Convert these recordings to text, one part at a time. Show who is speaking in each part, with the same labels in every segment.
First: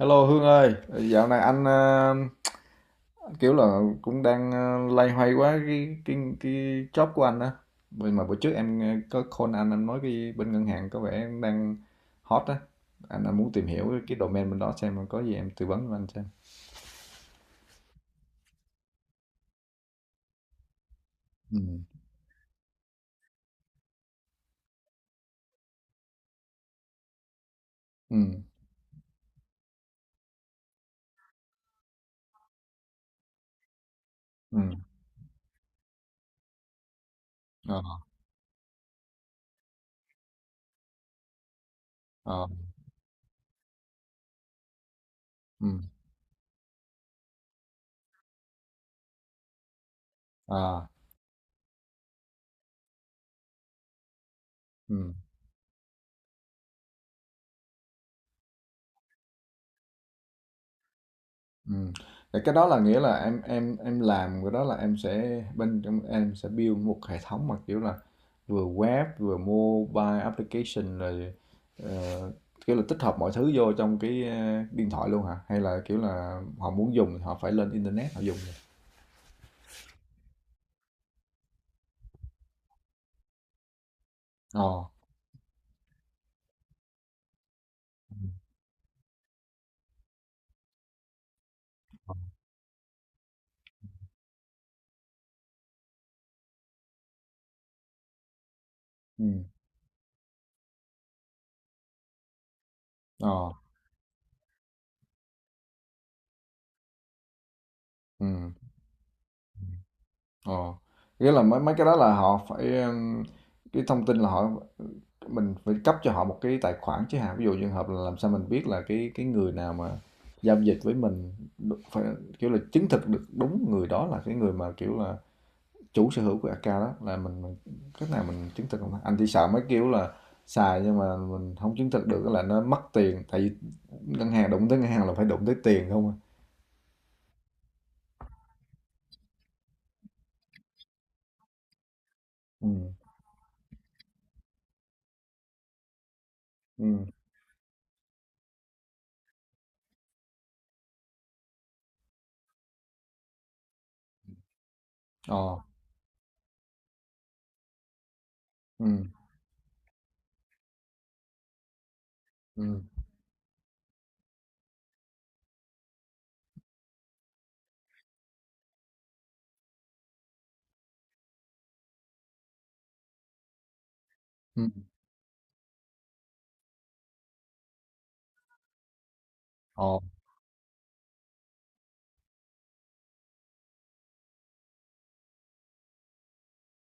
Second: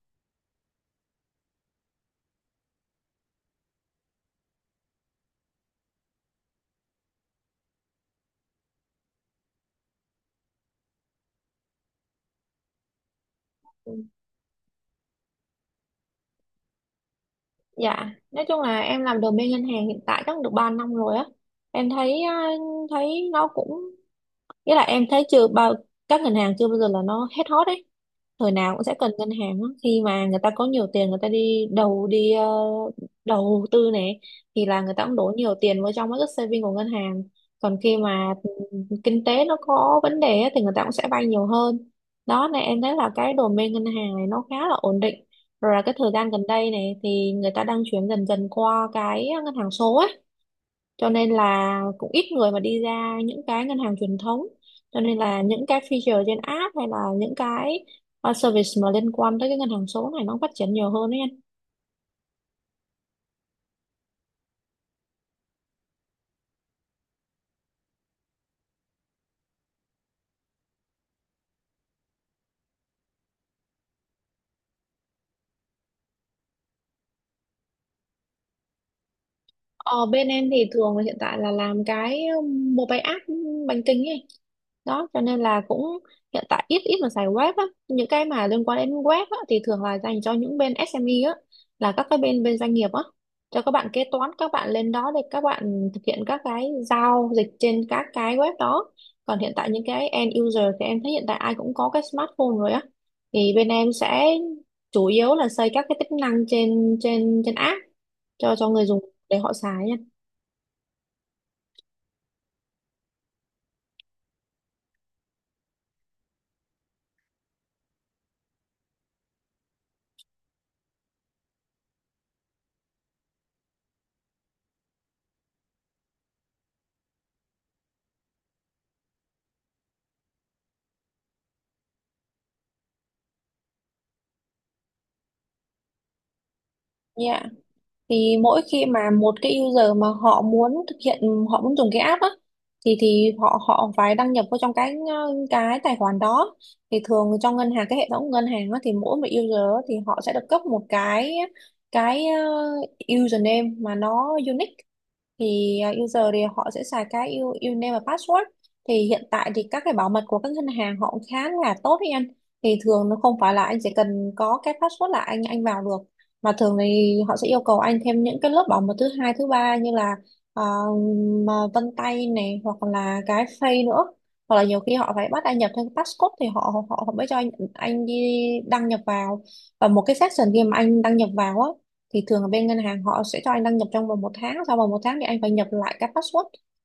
Speaker 1: Hello Hương ơi, dạo này anh kiểu là cũng đang loay hoay quá cái job của anh á. Vì mà bữa trước em có call anh nói cái bên ngân hàng có vẻ đang hot á. Anh muốn tìm hiểu cái domain bên đó xem có gì em tư vấn cho anh xem.
Speaker 2: Dạ, nói chung là em làm admin ngân hàng hiện tại chắc được 3 năm rồi á.
Speaker 1: Ừ.
Speaker 2: Em thấy nó cũng. Nghĩa là em thấy chưa bao các ngân hàng chưa bao giờ là nó hết hot ấy.
Speaker 1: Ừ.
Speaker 2: Thời nào cũng sẽ cần ngân hàng á. Khi mà người ta có nhiều tiền người ta đi đầu đi ờ, đầu tư này
Speaker 1: Ừ.
Speaker 2: thì là người ta cũng đổ nhiều tiền vào trong cái saving của ngân hàng. Còn
Speaker 1: Ờ.
Speaker 2: khi mà kinh tế nó có vấn đề á, thì người ta cũng sẽ vay nhiều hơn.
Speaker 1: Ờ.
Speaker 2: Đó này em thấy là cái domain ngân hàng này nó khá là ổn định.
Speaker 1: Ừ.
Speaker 2: Rồi là cái thời gian gần đây này thì người ta đang chuyển dần dần qua cái ngân hàng số ấy,
Speaker 1: À.
Speaker 2: cho nên là cũng ít người mà đi ra những cái ngân hàng truyền thống, cho
Speaker 1: Ừ.
Speaker 2: nên là những cái feature trên app hay là những cái service mà liên quan tới cái ngân hàng số này nó phát triển nhiều hơn ấy.
Speaker 1: Ừm, thì cái đó là, nghĩa là em làm cái đó là em sẽ, bên trong em sẽ build một hệ thống mà, kiểu là, vừa web, vừa mobile application rồi, ờ, kiểu là tích hợp mọi thứ vô trong cái, điện thoại luôn hả? Hay là, kiểu là, họ muốn dùng thì họ phải lên internet họ dùng?
Speaker 2: Ờ, Bên em thì thường là hiện tại là làm cái mobile app bánh kính ấy.
Speaker 1: Ờ.
Speaker 2: Đó, cho nên là cũng hiện tại ít ít mà xài web á. Những
Speaker 1: Ừm.
Speaker 2: cái mà liên quan đến web á, thì thường là dành cho những bên SME á, là các cái bên bên doanh nghiệp á. Cho các bạn kế toán, các bạn lên đó để các bạn thực hiện các cái giao dịch trên các cái web đó. Còn hiện tại những cái end user thì em thấy hiện tại ai cũng có cái smartphone rồi á.
Speaker 1: Ờ.
Speaker 2: Thì bên em sẽ chủ yếu là xây các cái tính năng trên trên trên app
Speaker 1: Ừm.
Speaker 2: cho người dùng để họ xài nha.
Speaker 1: Ồ, nghĩa là mấy, cái đó là họ phải, cái thông tin là, mình phải cấp cho họ một cái tài khoản chứ hả? Ví dụ trường hợp là làm sao mình biết là cái người nào mà giao dịch với mình, phải kiểu là chứng thực được đúng người đó là cái người mà, kiểu là, chủ sở hữu của account đó là mình cách nào mình chứng thực không ta? Anh thì sợ mấy kiểu là xài nhưng mà mình không chứng thực được là nó mất tiền, tại vì ngân hàng, đụng tới ngân hàng là phải đụng tới tiền không à.
Speaker 2: Yeah. Thì mỗi khi mà một cái user mà họ muốn thực hiện, họ muốn dùng cái app á,
Speaker 1: Ừ.
Speaker 2: thì họ họ phải đăng nhập vào trong cái tài khoản đó. Thì
Speaker 1: Ừ.
Speaker 2: thường trong ngân hàng, cái hệ thống ngân hàng á, thì mỗi một user á, thì họ sẽ được cấp một cái username mà nó unique.
Speaker 1: Ờ.
Speaker 2: Thì user thì họ sẽ xài cái username và password.
Speaker 1: Ừ.
Speaker 2: Thì hiện tại thì các cái bảo mật của các ngân hàng họ cũng khá là tốt đấy anh. Thì
Speaker 1: Ừ.
Speaker 2: thường nó không phải là anh chỉ cần có cái password là anh vào được, mà thường thì họ sẽ yêu cầu anh thêm những cái lớp bảo mật thứ hai thứ ba như là à, mà vân tay này hoặc là cái face nữa, hoặc là
Speaker 1: Ừ.
Speaker 2: nhiều khi họ phải bắt anh nhập thêm cái passcode thì họ họ họ mới cho anh đi đăng nhập vào. Và
Speaker 1: Ờ.
Speaker 2: một cái section khi mà anh đăng nhập vào á, thì thường ở bên ngân hàng họ sẽ cho anh đăng nhập trong vòng một tháng, sau vòng một tháng thì anh phải nhập lại cái password,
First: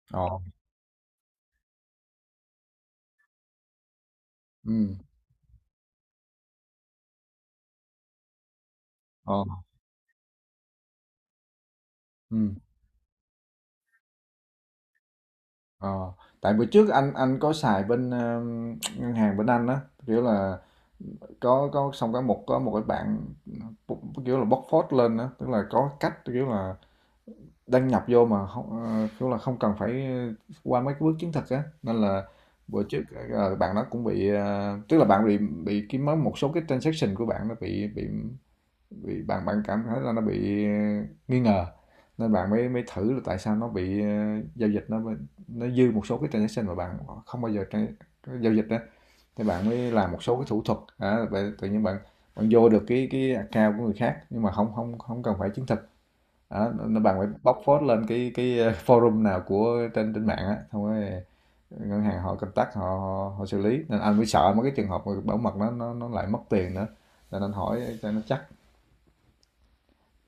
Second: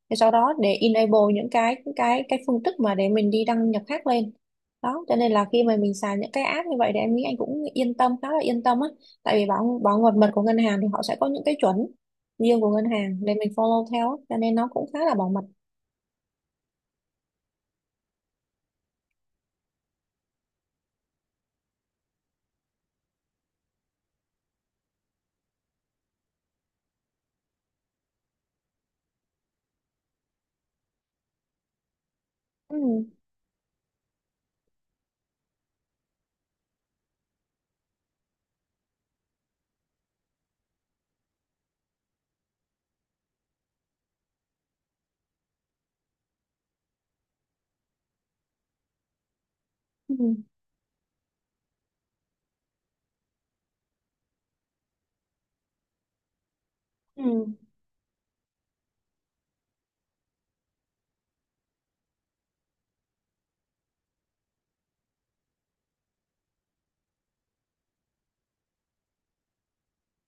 Speaker 2: thì
Speaker 1: Ờ.
Speaker 2: sau đó để enable những cái phương thức mà để mình đi đăng nhập khác lên.
Speaker 1: Ừ.
Speaker 2: Đó cho nên là khi mà mình xài những cái app như vậy thì em nghĩ anh cũng yên tâm, khá là yên tâm á,
Speaker 1: Ờ,
Speaker 2: tại vì bảo bảo mật mật của ngân hàng thì họ sẽ có những cái chuẩn
Speaker 1: ừm,
Speaker 2: riêng của ngân hàng để mình follow theo á, cho nên nó cũng khá là bảo mật.
Speaker 1: ờ, tại bữa trước anh có xài bên, ngân hàng bên Anh á, kiểu là có, xong có một, cái bạn kiểu là bóc phốt lên á, tức là có cách kiểu là đăng nhập vô mà không, kiểu là không cần phải qua mấy cái bước chứng thực á, nên là
Speaker 2: Ừ.
Speaker 1: bữa trước, bạn đó cũng bị, tức là bạn bị, cái mấy, một số cái transaction của bạn nó bị, bạn, cảm thấy là nó bị, nghi ngờ, nên bạn mới, thử là tại sao nó bị, giao dịch nó, dư một số cái transaction mà bạn không bao giờ giao dịch á, thì bạn mới làm
Speaker 2: Ừ.
Speaker 1: một số cái thủ thuật á, bạn tự nhiên bạn, vô được cái account của người khác nhưng mà không, không không cần phải chứng thực. Đó, nên bạn phải
Speaker 2: Ừ.
Speaker 1: bóc phốt lên cái, forum nào của, trên, mạng á, xong rồi, ngân hàng họ contact, họ họ họ xử lý, nên anh mới sợ mấy cái trường hợp bảo mật nó, lại mất tiền nữa, nên anh hỏi cho nó chắc.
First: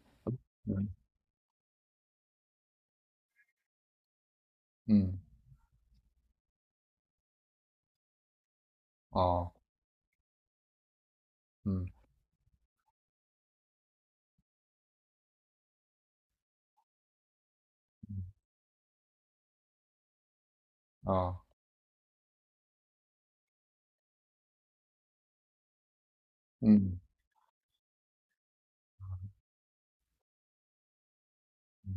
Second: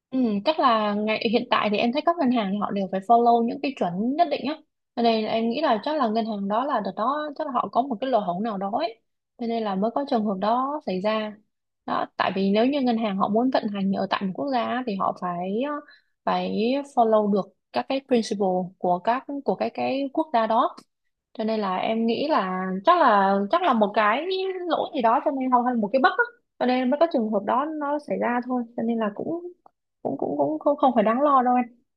Speaker 2: Ừ, chắc là ngày hiện tại thì em thấy các ngân hàng thì họ đều phải follow những cái chuẩn nhất định á. Cho
Speaker 1: Ừm.
Speaker 2: nên là em nghĩ là chắc là ngân hàng đó, là đợt đó chắc là họ có một cái lỗ hổng nào đó ấy.
Speaker 1: Ờ.
Speaker 2: Cho nên là mới có trường hợp đó xảy ra.
Speaker 1: Ừm.
Speaker 2: Đó, tại vì nếu như ngân hàng họ muốn vận hành ở tại một quốc gia á, thì họ phải phải follow được các cái principle của các của cái quốc gia đó,
Speaker 1: Ờ.
Speaker 2: cho nên là em nghĩ là chắc là một cái lỗi gì đó cho nên, hoặc là một cái bất á, cho nên mới
Speaker 1: Ừm.
Speaker 2: có trường hợp đó nó xảy ra thôi, cho nên là cũng cũng cũng cũng không phải đáng lo đâu em.
Speaker 1: Ừm.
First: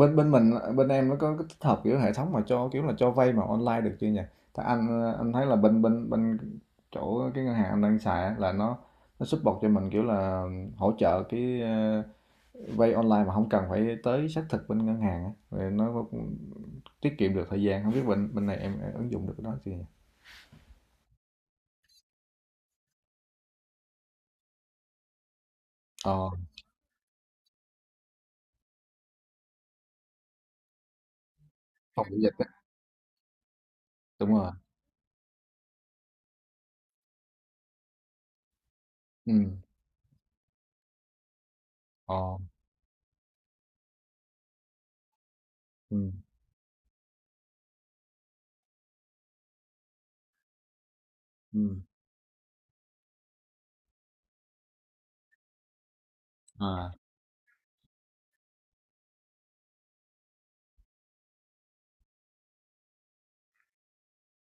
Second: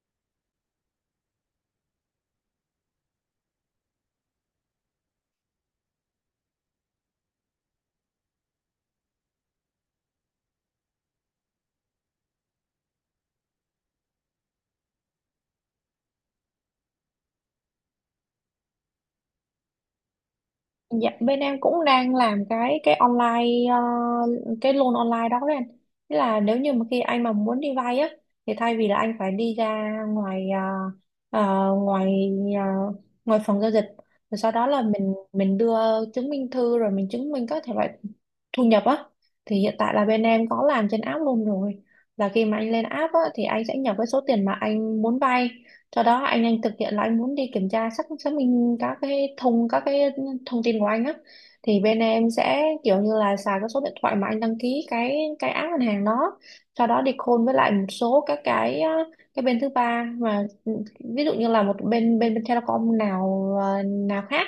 Speaker 1: Bên bên mình, bên em nó có cái tích hợp, kiểu, hệ thống mà cho, kiểu là, cho vay mà online được chưa nhỉ? Thì anh, anh thấy là, bên bên bên chỗ cái ngân hàng anh đang xài á, là nó, support cho mình, kiểu là hỗ trợ cái, vay online mà không cần phải tới xác thực bên ngân hàng á, rồi nó cũng tiết kiệm được thời gian. Không biết bên bên này em ứng dụng được cái đó chưa nhỉ?
Speaker 2: Dạ, bên em cũng đang làm cái loan online đó đấy anh. Thế
Speaker 1: Ờ,
Speaker 2: là nếu như mà khi anh mà muốn đi vay á thì thay vì là anh phải đi ra ngoài ờ,
Speaker 1: phòng giao dịch á.
Speaker 2: ờ, ngoài phòng giao dịch,
Speaker 1: Đúng
Speaker 2: rồi
Speaker 1: rồi.
Speaker 2: sau đó là mình đưa chứng minh thư, rồi mình chứng minh các thể loại thu nhập á,
Speaker 1: Ừm.
Speaker 2: thì hiện tại là bên em có làm trên app luôn rồi, là
Speaker 1: Ờ.
Speaker 2: khi mà anh lên app á thì anh sẽ nhập cái số tiền mà anh muốn vay, sau
Speaker 1: Ừm.
Speaker 2: đó anh thực hiện là anh muốn đi kiểm tra, xác xác minh các cái thông tin của anh á, thì
Speaker 1: Ừm.
Speaker 2: bên em sẽ kiểu như là xài cái số điện thoại mà anh đăng ký cái app ngân hàng đó, sau
Speaker 1: À.
Speaker 2: đó đi call với lại một số các cái bên thứ ba mà ví dụ như là một bên bên bên Telecom nào khác,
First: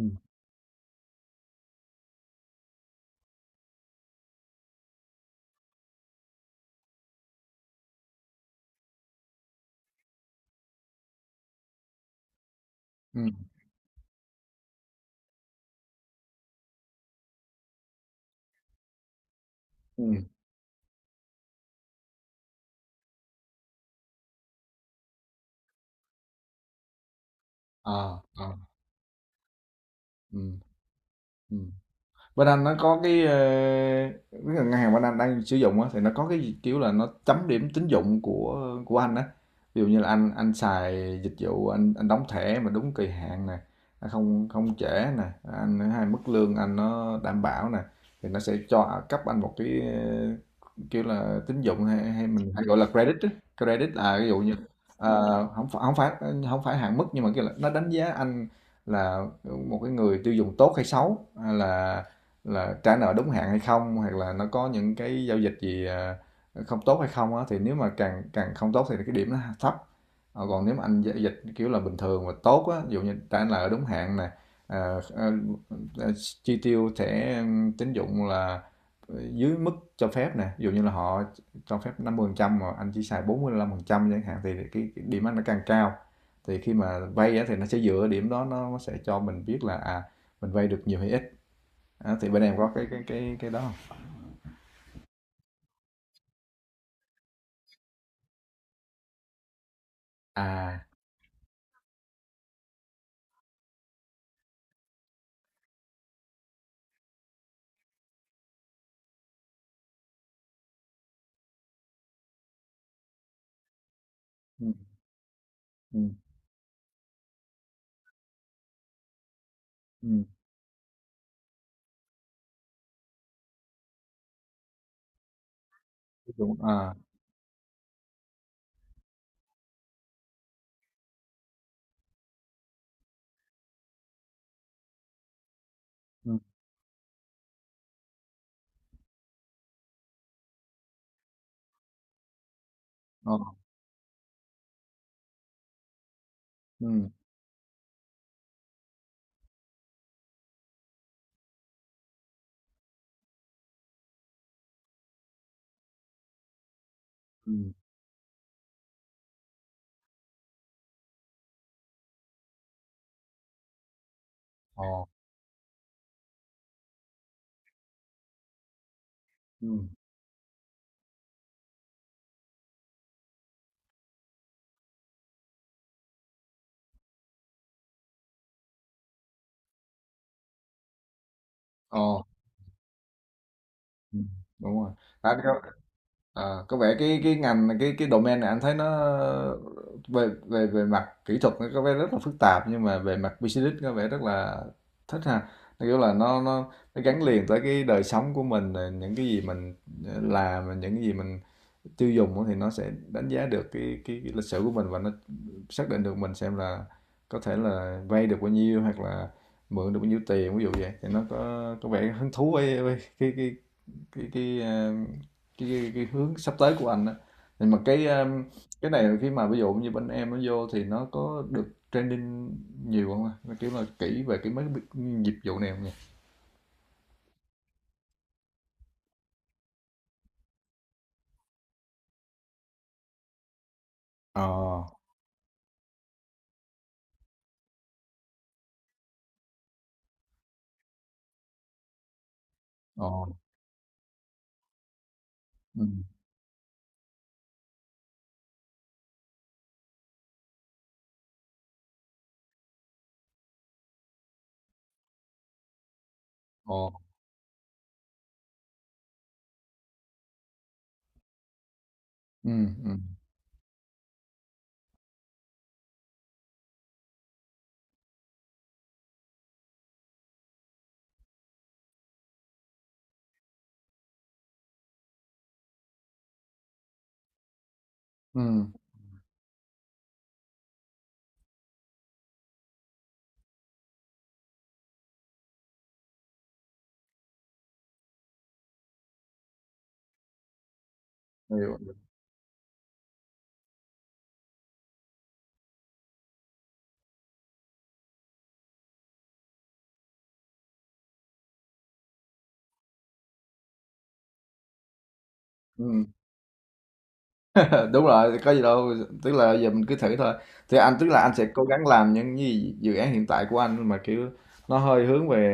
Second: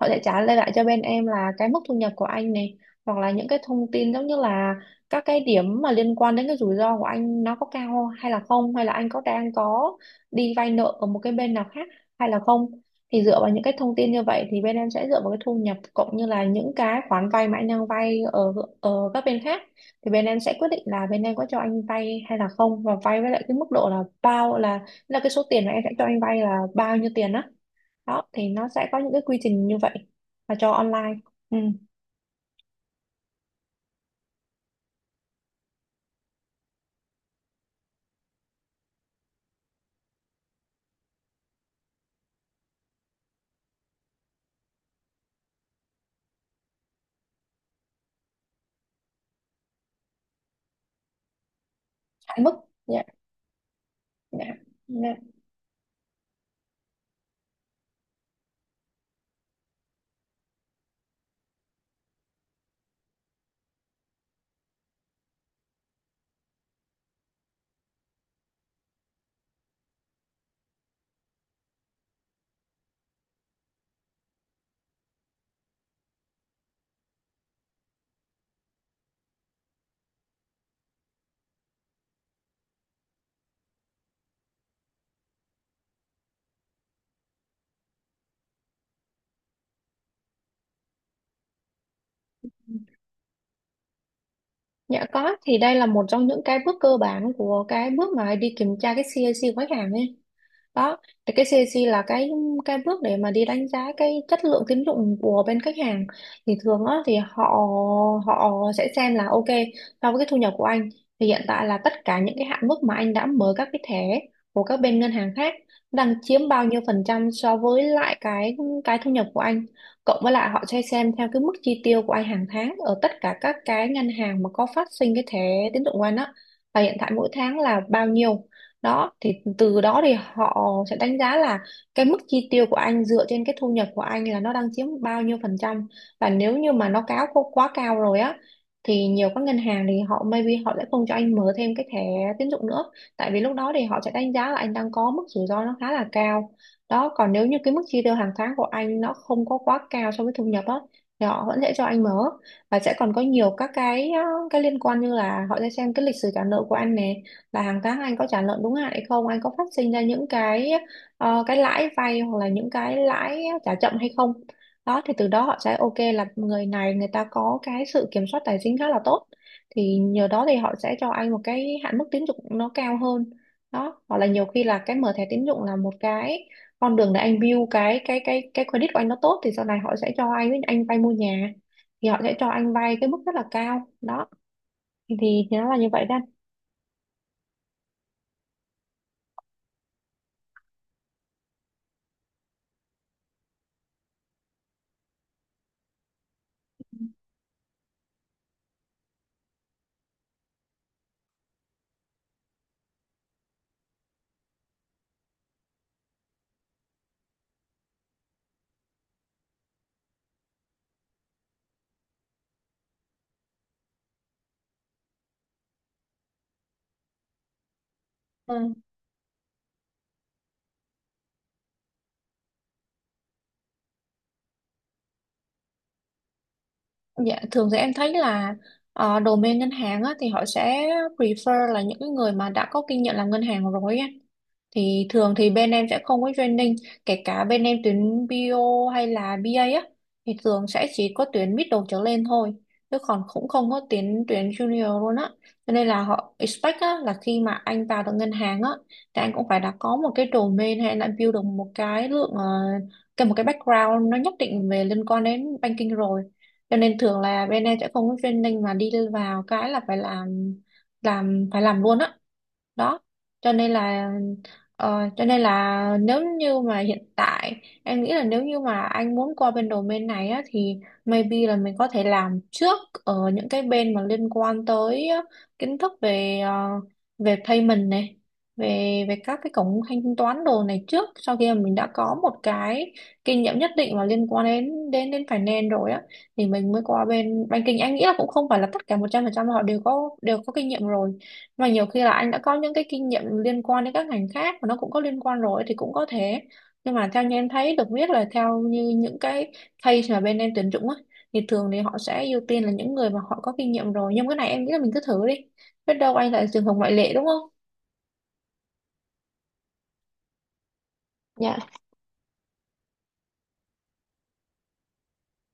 Speaker 2: họ sẽ trả lời lại cho bên em là cái mức thu nhập của anh này, hoặc là những cái thông tin giống như là các cái điểm mà liên quan đến cái rủi ro của anh nó có cao hay là không, hay là anh đang có đi vay nợ ở một cái bên nào khác hay là không, thì
Speaker 1: Ừm.
Speaker 2: dựa vào những cái thông tin như vậy thì bên em sẽ dựa vào cái thu nhập cộng như là những cái khoản vay mà anh đang vay ở ở các bên khác, thì
Speaker 1: Ừm.
Speaker 2: bên em sẽ quyết định là bên em có cho anh vay hay là không, và vay với lại cái mức độ là bao, là cái số tiền mà em sẽ cho anh vay là bao nhiêu tiền đó.
Speaker 1: À.
Speaker 2: Đó thì
Speaker 1: À.
Speaker 2: nó sẽ có những cái quy trình như vậy, và
Speaker 1: Ừm.
Speaker 2: cho online. Ừ.
Speaker 1: ừm Bên anh nó có cái, ngân hàng bên anh đang sử dụng á, thì nó có cái kiểu là nó chấm điểm tín dụng của anh á. Ví dụ như là anh, xài dịch vụ, anh, đóng thẻ mà đúng kỳ hạn nè, nó không không trễ nè, anh hay mức lương anh nó đảm bảo nè, thì nó sẽ cho cấp anh một cái, kiểu là tín dụng, hay hay
Speaker 2: Hạn
Speaker 1: mình
Speaker 2: mức.
Speaker 1: hay gọi là
Speaker 2: Dạ.
Speaker 1: credit á. Credit là ví dụ
Speaker 2: Dạ.
Speaker 1: như,
Speaker 2: Dạ.
Speaker 1: không phải, không phải hạn mức, nhưng mà kiểu là nó đánh giá anh là một cái người tiêu dùng tốt hay xấu, hay là trả nợ đúng hạn hay không, hoặc là nó có những cái giao dịch gì à, không tốt hay không á, thì nếu mà càng càng không tốt thì cái điểm nó thấp. Ờ, còn nếu mà anh giao dịch kiểu là bình thường và tốt á, ví dụ như trả nợ đúng hạn nè, à, à, à, chi tiêu thẻ tín dụng là dưới mức cho phép nè, ví dụ như là họ cho phép 50% mà anh chỉ xài 45% chẳng hạn, thì cái điểm anh nó càng cao, thì khi mà vay á, thì nó sẽ dựa điểm đó nó sẽ cho mình biết là à, mình vay được nhiều hay ít. À, thì bên em có cái đó không?
Speaker 2: Dạ có, thì đây là một trong những cái bước cơ bản của cái bước mà đi kiểm tra cái CAC của khách hàng ấy.
Speaker 1: À.
Speaker 2: Đó thì cái CAC là cái bước để mà đi đánh giá cái chất lượng tín dụng của bên khách hàng. Thì thường á thì họ họ sẽ xem là ok, so với cái thu nhập của anh thì hiện tại là tất cả những cái hạn mức mà anh đã mở các cái thẻ của
Speaker 1: Ừm.
Speaker 2: các bên ngân hàng khác
Speaker 1: Ừm.
Speaker 2: đang chiếm bao nhiêu phần trăm so với lại cái thu nhập của anh, cộng
Speaker 1: Ừm.
Speaker 2: với lại họ sẽ xem theo cái mức chi tiêu của anh hàng tháng ở tất cả các cái ngân hàng mà có phát sinh cái thẻ tín dụng của anh á,
Speaker 1: Đúng.
Speaker 2: là
Speaker 1: À.
Speaker 2: hiện tại mỗi tháng là bao nhiêu. Đó thì từ đó thì họ sẽ đánh giá là cái mức chi tiêu của anh dựa trên cái thu nhập của anh là nó đang chiếm bao nhiêu phần trăm, và
Speaker 1: Ừm.
Speaker 2: nếu như mà nó cáo quá quá cao rồi á thì nhiều các ngân hàng thì maybe họ sẽ không cho anh mở thêm cái thẻ tín dụng nữa,
Speaker 1: Ờ.
Speaker 2: tại vì lúc đó thì họ sẽ đánh giá là anh đang có mức rủi ro nó khá là cao.
Speaker 1: Ừm.
Speaker 2: Đó, còn nếu như cái mức chi tiêu hàng tháng của anh nó không có quá cao so với thu nhập á thì họ vẫn sẽ cho anh mở, và sẽ còn có nhiều các cái liên quan, như là họ sẽ xem cái lịch sử trả nợ của anh nè, là
Speaker 1: Ừm.
Speaker 2: hàng tháng anh có trả nợ đúng hạn hay không, anh có phát sinh ra những cái lãi vay hoặc là những cái lãi trả chậm hay không.
Speaker 1: Ờ.
Speaker 2: Đó thì từ đó họ sẽ ok là người này người ta có cái sự kiểm soát tài chính khá là tốt,
Speaker 1: Ừm.
Speaker 2: thì nhờ đó thì họ sẽ cho anh một cái hạn mức tín dụng nó cao hơn. Đó, hoặc là nhiều khi là cái mở thẻ tín dụng là một cái con đường để anh build cái credit của anh nó tốt, thì sau này họ sẽ cho anh vay mua nhà, thì họ
Speaker 1: Ờ.
Speaker 2: sẽ cho anh vay cái mức rất là cao đó,
Speaker 1: Ừm. Đúng rồi.
Speaker 2: thì
Speaker 1: À, có
Speaker 2: nó là như vậy
Speaker 1: có vẻ cái, ngành, cái domain này anh thấy nó về, về mặt kỹ thuật nó có vẻ rất là phức tạp, nhưng mà về mặt business có vẻ rất là thích ha. Theo kiểu là nó gắn liền tới cái đời sống của mình, rồi những cái gì mình, làm, rồi những cái gì mình tiêu dùng á, thì nó sẽ đánh giá được cái lịch sử của mình, và nó xác định được mình, xem là có thể là vay được bao nhiêu hoặc là mượn được bao nhiêu tiền ví dụ vậy, thì nó có, vẻ hứng thú với, cái, ờ, cái hướng sắp tới của anh đó. Nhưng mà
Speaker 2: đó.
Speaker 1: cái này khi mà ví dụ như bên em nó vô thì nó có được training nhiều không ạ? Nó kiểu là kỹ về cái mấy cái dịch vụ này không nhỉ?
Speaker 2: Dạ, thường thì em thấy là domain ngân hàng á, thì họ sẽ prefer là những cái người mà đã có kinh nghiệm làm ngân hàng rồi á.
Speaker 1: Ờ.
Speaker 2: Thì thường thì bên em sẽ không có training, kể cả bên em tuyến bio hay là BA á thì thường sẽ chỉ có tuyến middle trở lên thôi, chứ
Speaker 1: Ờ.
Speaker 2: còn cũng không có tuyến tuyến junior luôn á. Cho
Speaker 1: Ừ.
Speaker 2: nên là họ expect á, là khi mà anh vào được ngân hàng á thì anh cũng phải đã có một cái domain, hay là build được một cái lượng ờ, cái một cái background nó nhất định về liên quan đến banking rồi. Cho
Speaker 1: Ờ.
Speaker 2: nên thường là bên em sẽ không có training mà đi vào cái là phải làm phải làm luôn á.
Speaker 1: Ừ. Ừ.
Speaker 2: Đó cho nên là. Cho nên là nếu như mà hiện tại em nghĩ là, nếu như mà anh muốn qua bên domain này á, thì maybe là mình có thể làm trước ở những cái bên mà liên quan tới kiến thức về về payment này,
Speaker 1: Ừ.
Speaker 2: về về các cái cổng thanh toán đồ này trước, sau khi mà mình đã có một cái kinh nghiệm nhất định mà liên quan đến đến đến finance rồi á thì mình mới qua bên banking. Anh nghĩ là cũng không phải là tất cả 100% họ đều có kinh nghiệm rồi, mà
Speaker 1: Hiểu.
Speaker 2: nhiều khi là anh đã có những cái kinh nghiệm liên quan đến các ngành khác mà nó cũng có liên quan rồi thì cũng có thể. Nhưng mà theo như em thấy được biết là, theo như những cái case mà bên em tuyển dụng á thì thường thì họ sẽ ưu tiên là những người mà họ có kinh nghiệm rồi, nhưng cái này em nghĩ là mình cứ thử đi, biết
Speaker 1: Ừ.
Speaker 2: đâu anh lại trường hợp ngoại lệ đúng không.
Speaker 1: Đúng rồi, có gì đâu, tức là giờ mình cứ thử thôi. Thì anh, tức là anh sẽ
Speaker 2: Dạ.
Speaker 1: cố gắng làm những gì dự án hiện tại của anh mà kiểu nó hơi hướng về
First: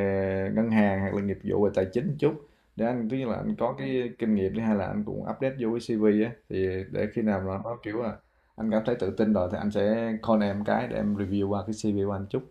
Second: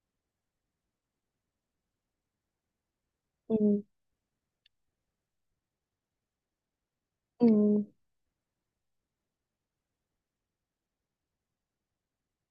Speaker 1: ngân hàng, hoặc là nghiệp vụ về tài chính một chút, để anh, tức là anh có
Speaker 2: Ừ.
Speaker 1: cái kinh nghiệm đi, hay là anh cũng update vô cái CV á, thì để khi nào
Speaker 2: Ừ.
Speaker 1: mà nó kiểu là anh cảm thấy tự tin rồi thì anh sẽ call em cái để em review qua cái CV của anh chút.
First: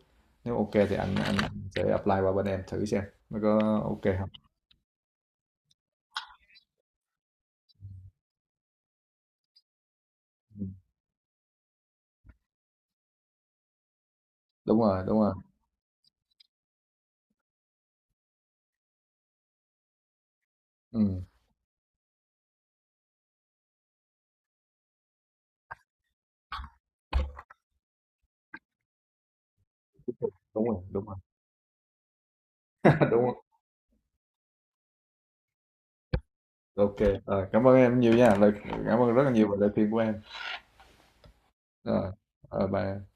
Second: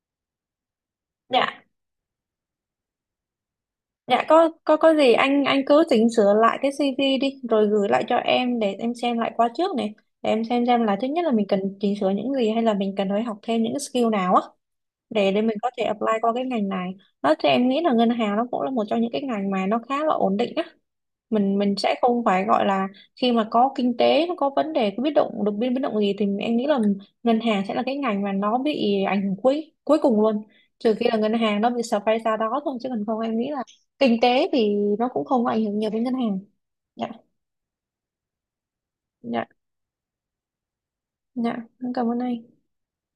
Speaker 1: Nếu ok thì anh,
Speaker 2: Dạ.
Speaker 1: sẽ apply qua bên em thử xem nó có ok
Speaker 2: Dạ,
Speaker 1: không.
Speaker 2: có gì anh cứ chỉnh sửa lại cái CV đi rồi gửi lại cho em để em xem lại qua trước này, để em
Speaker 1: Ừ,
Speaker 2: xem là thứ nhất là mình cần chỉnh sửa những gì, hay là mình cần phải học thêm những skill nào á,
Speaker 1: đúng rồi, đúng
Speaker 2: để
Speaker 1: rồi.
Speaker 2: để mình có thể apply qua cái ngành này. Đó thì em nghĩ là ngân hàng nó cũng là một trong những cái ngành mà nó khá là ổn định á.
Speaker 1: Ừ,
Speaker 2: Mình sẽ không phải gọi là, khi mà có kinh tế nó có vấn đề, có biến động, được biến biến động gì thì em nghĩ là ngân hàng sẽ là cái ngành mà nó bị ảnh hưởng cuối cuối cùng luôn.
Speaker 1: đúng rồi,
Speaker 2: Trừ
Speaker 1: đúng
Speaker 2: khi
Speaker 1: rồi.
Speaker 2: là ngân hàng nó bị sập hay sao đó thôi, chứ còn không
Speaker 1: Đúng
Speaker 2: em
Speaker 1: rồi.
Speaker 2: nghĩ là kinh tế thì nó cũng không có ảnh hưởng nhiều đến ngân hàng.
Speaker 1: Ok.
Speaker 2: Dạ.
Speaker 1: Rồi, cảm ơn em nhiều nha, lời cảm ơn rất là
Speaker 2: Dạ.
Speaker 1: nhiều về lời khuyên của em.
Speaker 2: Dạ em
Speaker 1: Rồi.
Speaker 2: cảm ơn anh.
Speaker 1: Rồi, bye em.